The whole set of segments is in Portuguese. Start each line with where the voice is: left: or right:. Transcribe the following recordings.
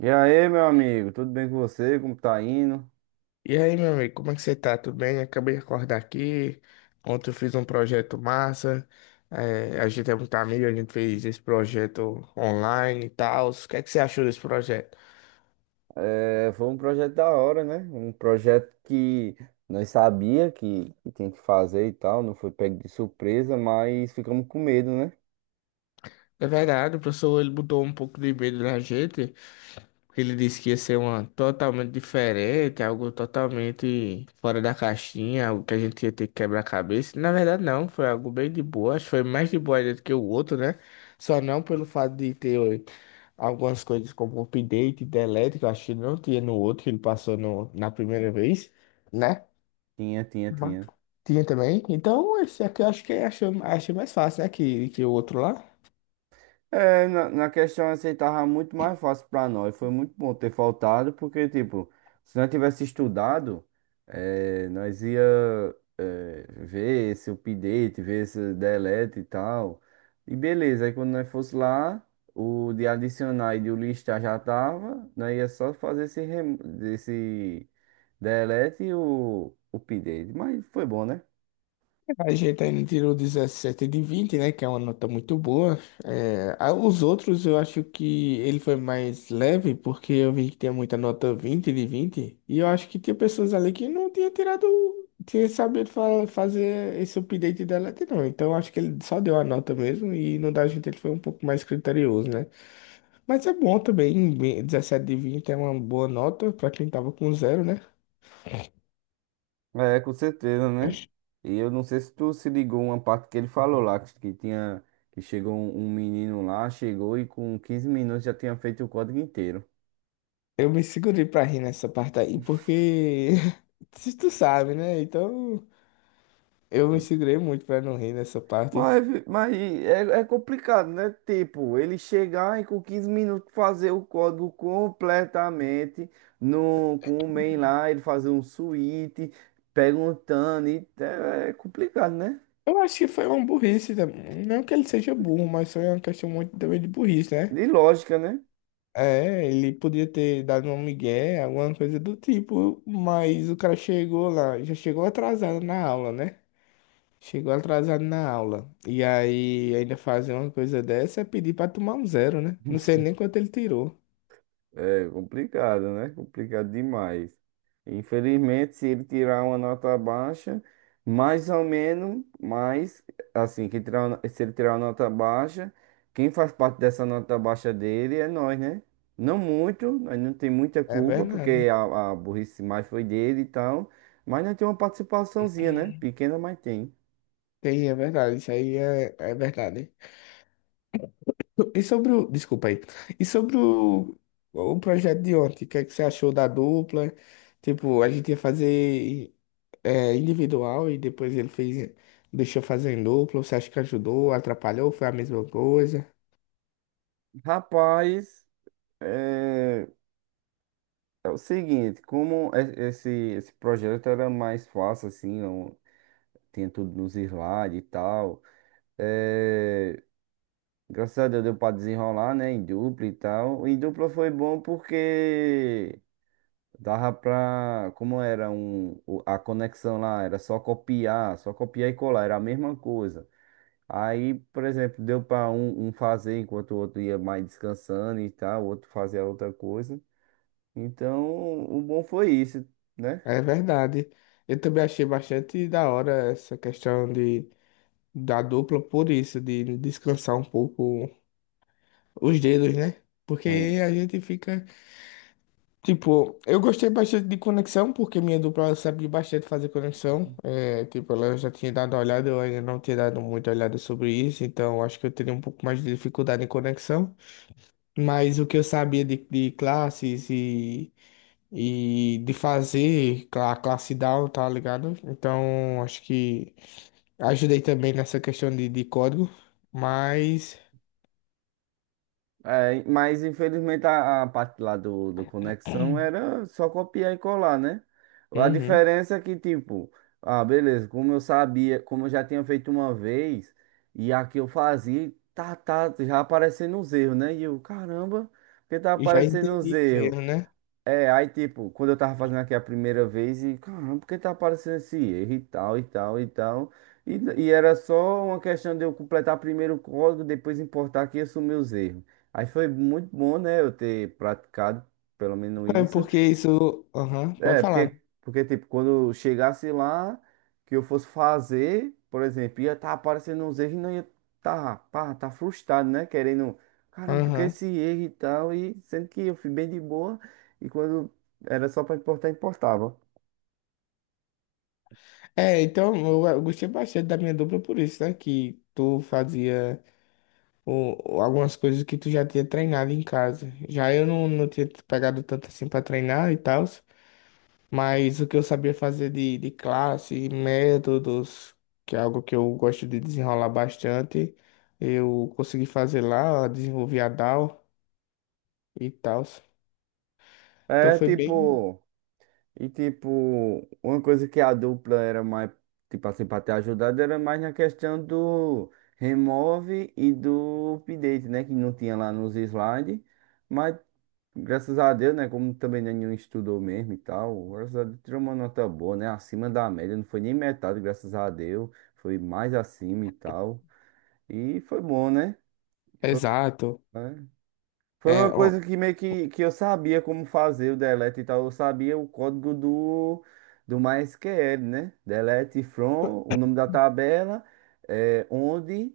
right: E aí, meu amigo, tudo bem com você? Como tá indo?
left: E aí, meu amigo, como é que você tá? Tudo bem? Acabei de acordar aqui. Ontem eu fiz um projeto massa. É, a gente é muito amigo, a gente fez esse projeto online e tal. O que é que você achou desse projeto?
right: É, foi um projeto da hora, né? Um projeto que nós sabia que tinha que fazer e tal, não foi pego de surpresa, mas ficamos com medo, né?
left: Na verdade, o professor ele botou um pouco de medo na gente. Ele disse que ia ser uma totalmente diferente, algo totalmente fora da caixinha, algo que a gente ia ter que quebrar a cabeça. Na verdade, não, foi algo bem de boa. Acho que foi mais de boa ainda do que o outro, né? Só não pelo fato de ter algumas coisas como update, delete, que eu acho que não tinha no outro, que ele passou no, na primeira vez, né?
right: Tinha, tinha,
left: Mas
right: tinha.
left: tinha também. Então, esse aqui eu acho que achei mais fácil, né? Que o outro lá.
right: Na questão assim, tava muito mais fácil pra nós. Foi muito bom ter faltado, porque, tipo, se nós tivesse estudado, nós ia, ver esse update, ver esse delete e tal. E beleza, aí quando nós fosse lá, o de adicionar e de o listar já tava, nós ia só fazer esse, esse delete e o update. Mas foi bom, né?
left: A gente ainda tirou 17 de 20, né? Que é uma nota muito boa. É, os outros eu acho que ele foi mais leve, porque eu vi que tinha muita nota 20 de 20. E eu acho que tinha pessoas ali que não tinha tirado, tinha sabido fazer esse update da delete, não. Então eu acho que ele só deu a nota mesmo e no da gente ele foi um pouco mais criterioso, né? Mas é bom também, 17 de 20 é uma boa nota para quem tava com zero, né?
right: É, com certeza, né? E eu não sei se tu se ligou uma parte que ele falou lá, que tinha, que chegou um menino lá, chegou e com quinze minutos já tinha feito o código inteiro.
left: Eu me segurei pra rir nessa parte aí, porque se tu sabe, né? Então eu me segurei muito pra não rir nessa parte.
right: Mas é, é complicado, né? Tipo, ele chegar e com 15 minutos fazer o código completamente no, com o main lá, ele fazer um switch, perguntando, e é é complicado, né?
left: Eu acho que foi uma burrice também. Não que ele seja burro, mas foi uma questão muito também de burrice, né?
right: De lógica, né?
left: É, ele podia ter dado um migué, alguma coisa do tipo, mas o cara chegou lá, já chegou atrasado na aula, né? Chegou atrasado na aula. E aí ainda fazer uma coisa dessa é pedir pra tomar um zero, né? Não sei nem quanto ele tirou.
right: É complicado, né? Complicado demais. Infelizmente, se ele tirar uma nota baixa, mais ou menos, mas assim, que tirar, se ele tirar uma nota baixa, quem faz parte dessa nota baixa dele é nós, né? Não muito, nós não tem muita
left: É
right: culpa,
left: verdade.
right: porque a burrice mais foi dele e tal, mas nós temos uma participaçãozinha, né? Pequena, mas tem.
left: Tem, é verdade, isso aí é, é verdade. E sobre o. Desculpa aí. E sobre o projeto de ontem, o que é que você achou da dupla? Tipo, a gente ia fazer individual e depois ele fez, deixou fazer em dupla. Você acha que ajudou, atrapalhou, foi a mesma coisa?
right: Rapaz, é, é o seguinte, como esse projeto era mais fácil, assim, tinha tudo nos slides e tal. É, graças a Deus deu pra desenrolar, né? Em dupla e tal. Em dupla foi bom porque dava pra. Como era a conexão lá, era só copiar e colar, era a mesma coisa. Aí, por exemplo, deu pra um fazer enquanto o outro ia mais descansando e tal, o outro fazia outra coisa. Então, o bom foi isso, né?
left: É verdade. Eu também achei bastante da hora essa questão da dupla, por isso, de descansar um pouco os dedos, né? Porque
right: Hum.
left: a gente fica. Tipo, eu gostei bastante de conexão, porque minha dupla ela sabe bastante fazer conexão. É, tipo, ela já tinha dado uma olhada, eu ainda não tinha dado muita olhada sobre isso, então acho que eu teria um pouco mais de dificuldade em conexão. Mas o que eu sabia de classes e de fazer a classe down, tá ligado? Então acho que ajudei também nessa questão de código, mas
right: É, mas infelizmente a parte lá do conexão era só copiar e colar, né? A
left: uhum,
right: diferença é que, tipo, ah, beleza, como eu sabia, como eu já tinha feito uma vez, e aqui eu fazia, tá, já aparecendo os erros, né? E eu, caramba, porque tá
left: já
right: aparecendo os
left: entendi os
right: erros?
left: erros, né?
right: É, aí tipo, quando eu tava fazendo aqui a primeira vez, e caramba, por que tá aparecendo esse erro e tal. E, e era só uma questão de eu completar primeiro o código, depois importar aqui e assumir os erros. Aí foi muito bom, né, eu ter praticado pelo menos
left: É
right: isso.
left: porque isso. Aham, vai
right: É,
left: falar.
right: porque, tipo, quando chegasse lá, que eu fosse fazer, por exemplo, ia estar aparecendo uns erros e não ia tá, pá, tá frustrado, né? Querendo, caramba, porque
left: Aham.
right: esse erro e tal, e sendo que eu fui bem de boa, e quando era só pra importar, importava.
left: É, então eu gostei bastante da minha dupla por isso, né? Que tu fazia algumas coisas que tu já tinha treinado em casa. Já eu não tinha pegado tanto assim pra treinar e tal, mas o que eu sabia fazer de classe, métodos, que é algo que eu gosto de desenrolar bastante, eu consegui fazer lá, desenvolvi a DAO e tal. Então
right: É,
left: foi bem.
right: tipo, tipo, uma coisa que a dupla era mais, tipo assim, pra ter ajudado, era mais na questão do remove e do update, né? Que não tinha lá nos slides. Mas graças a Deus, né? Como também nenhum estudou mesmo e tal, graças a Deus tirou uma nota boa, né? Acima da média, não foi nem metade, graças a Deus, foi mais acima e tal. E foi bom, né? Foi,
left: Exato.
right: né? Foi
left: É,
right: uma
left: ó,
right: coisa que meio que eu sabia como fazer o delete e tal, eu sabia o código do MySQL, né? Delete from, o nome da tabela, é, onde.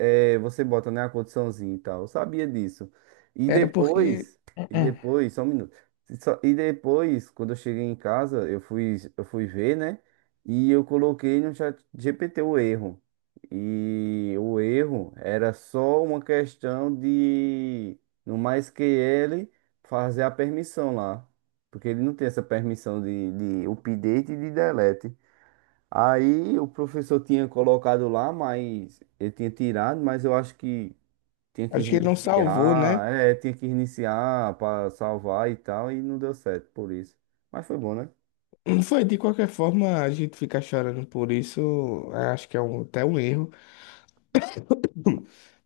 right: É, você bota, né, a condiçãozinha e tal. Eu sabia disso. E
left: era porque
right: depois, e depois, só um minuto. E depois, quando eu cheguei em casa, eu fui ver, né? E eu coloquei no chat GPT o erro. E o erro era só uma questão de, no MySQL, fazer a permissão lá. Porque ele não tem essa permissão de update e de delete. Aí o professor tinha colocado lá, mas ele tinha tirado, mas eu acho que tinha que
left: acho que ele não salvou, né?
right: reiniciar, é, tinha que reiniciar para salvar e tal, e não deu certo por isso. Mas foi bom, né?
left: Não. Foi, de qualquer forma, a gente fica chorando por isso, acho que é até um erro,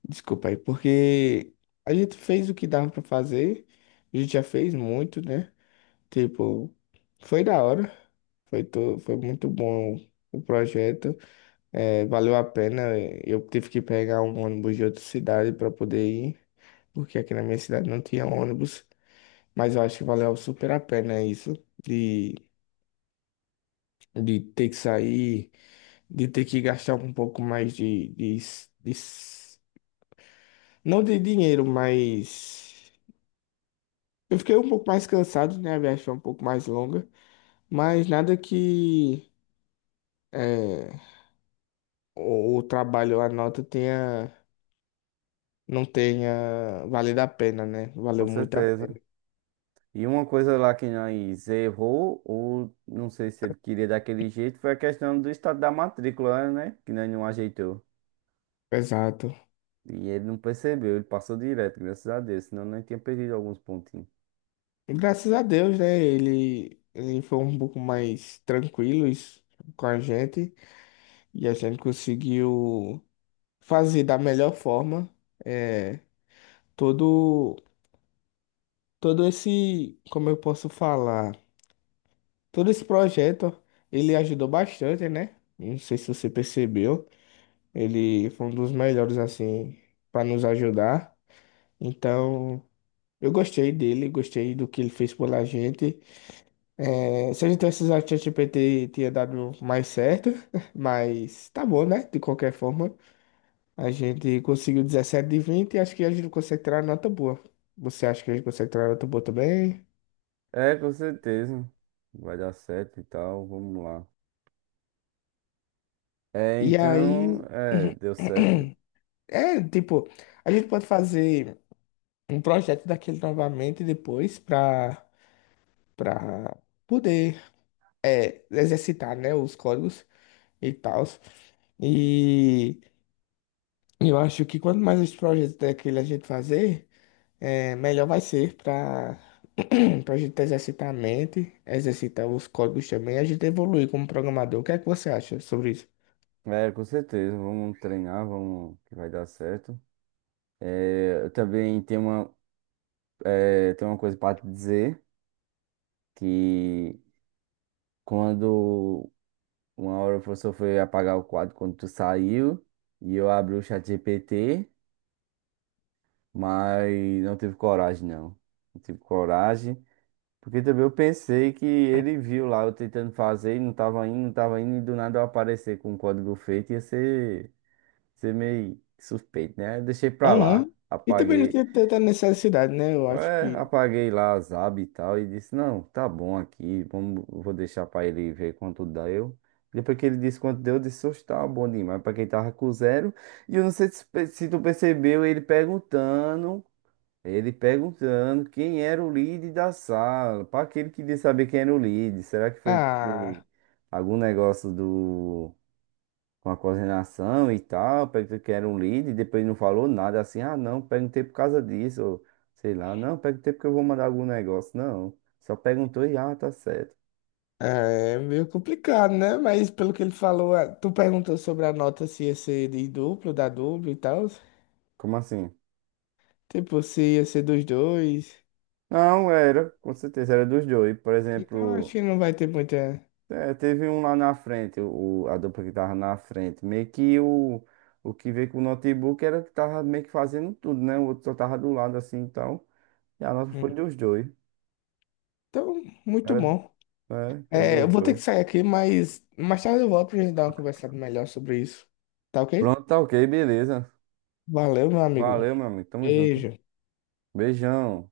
left: desculpa aí, porque a gente fez o que dava pra fazer, a gente já fez muito, né? Tipo, foi da hora, foi muito bom o projeto, é, valeu a pena, eu tive que pegar um ônibus de outra cidade pra poder ir, porque aqui na minha cidade não tinha ônibus, mas eu acho que valeu super a pena isso, de, de ter que sair. De ter que gastar um pouco mais de- não de dinheiro, mas eu fiquei um pouco mais cansado, né? A viagem foi um pouco mais longa, mas nada que é, o trabalho, a nota não tenha valido a pena, né?
right: Com
left: Valeu muito a
right: certeza.
left: pena.
right: E uma coisa lá que nós errou, ou não sei se ele queria daquele jeito, foi a questão do estado da matrícula, né? Que nós não ajeitou.
left: Exato.
right: E ele não percebeu, ele passou direto, graças a Deus, senão nós tinha perdido alguns pontinhos.
left: E graças a Deus, né? Ele foi um pouco mais tranquilo isso, com a gente e a gente conseguiu fazer da melhor forma. É, todo todo esse, como eu posso falar, todo esse projeto, ele ajudou bastante, né? Não sei se você percebeu, ele foi um dos melhores assim para nos ajudar. Então, eu gostei dele, gostei do que ele fez pela gente. É, se a gente tivesse usado o ChatGPT, tinha dado mais certo, mas tá bom, né? De qualquer forma, a gente conseguiu 17 de 20 e acho que a gente consegue tirar nota boa. Você acha que a gente consegue tirar nota boa também?
right: É, com certeza. Vai dar certo e tal, vamos lá. É,
left: E
right: então,
left: aí,
right: é, deu certo.
left: é, tipo, a gente pode fazer um projeto daquele novamente depois para poder é, exercitar, né, os códigos e tal. E eu acho que quanto mais esse projeto daquele a gente fazer, é, melhor vai ser para a gente exercitar a mente, exercitar os códigos também, e a gente evoluir como programador. O que é que você acha sobre isso?
right: É, com certeza, vamos treinar, vamos que vai dar certo. Eu também tenho uma coisa para te dizer, que quando uma hora o professor foi apagar o quadro quando tu saiu, e eu abri o chat GPT, mas não tive coragem, não. Não tive coragem, porque também eu pensei que ele viu lá eu tentando fazer e não tava indo, não tava indo, e do nada eu aparecer com o código feito, ia ser meio suspeito, né? Aí eu deixei pra
left: Aham.
right: lá,
left: E também não
right: apaguei,
left: tem tanta necessidade, né? Eu acho
right: é,
left: que,
right: apaguei lá as abas e tal, e disse, não, tá bom aqui, vamos, vou deixar pra ele ver quanto deu. Depois que ele disse quanto deu, eu disse, oxe, tá bom demais, pra quem tava com zero. E eu não sei se, se tu percebeu, ele perguntando quem era o lead da sala, pra aquele que queria saber quem era o lead, será que foi porque
left: ah,
right: algum negócio do com a coordenação e tal, perguntei que era um líder, e depois não falou nada assim, ah não, perguntei por causa disso, ou sei lá, não, perguntei porque eu vou mandar algum negócio, não, só perguntou e ah, tá certo.
left: é meio complicado, né? Mas pelo que ele falou, ah, tu perguntou sobre a nota se ia ser da dupla e tal.
right: Como assim?
left: Tipo, se ia ser dos dois.
right: Não, era, com certeza, era dos dois, por
left: Então acho
right: exemplo,
left: que não vai ter muita.
right: é, teve um lá na frente, a dupla que tava na frente, meio que o que veio com o notebook era que tava meio que fazendo tudo, né, o outro só tava do lado assim, então, e a nota foi
left: Hum.
right: dos dois,
left: Então, muito
right: era,
left: bom.
right: foi
left: É, eu
right: dos
left: vou ter
right: dois.
left: que sair aqui, mas mais tarde eu volto pra gente dar uma conversada melhor sobre isso. Tá ok?
right: Pronto, tá ok, beleza.
left: Valeu, meu amigo.
right: Valeu, meu amigo. Tamo junto.
left: Beijo.
right: Beijão.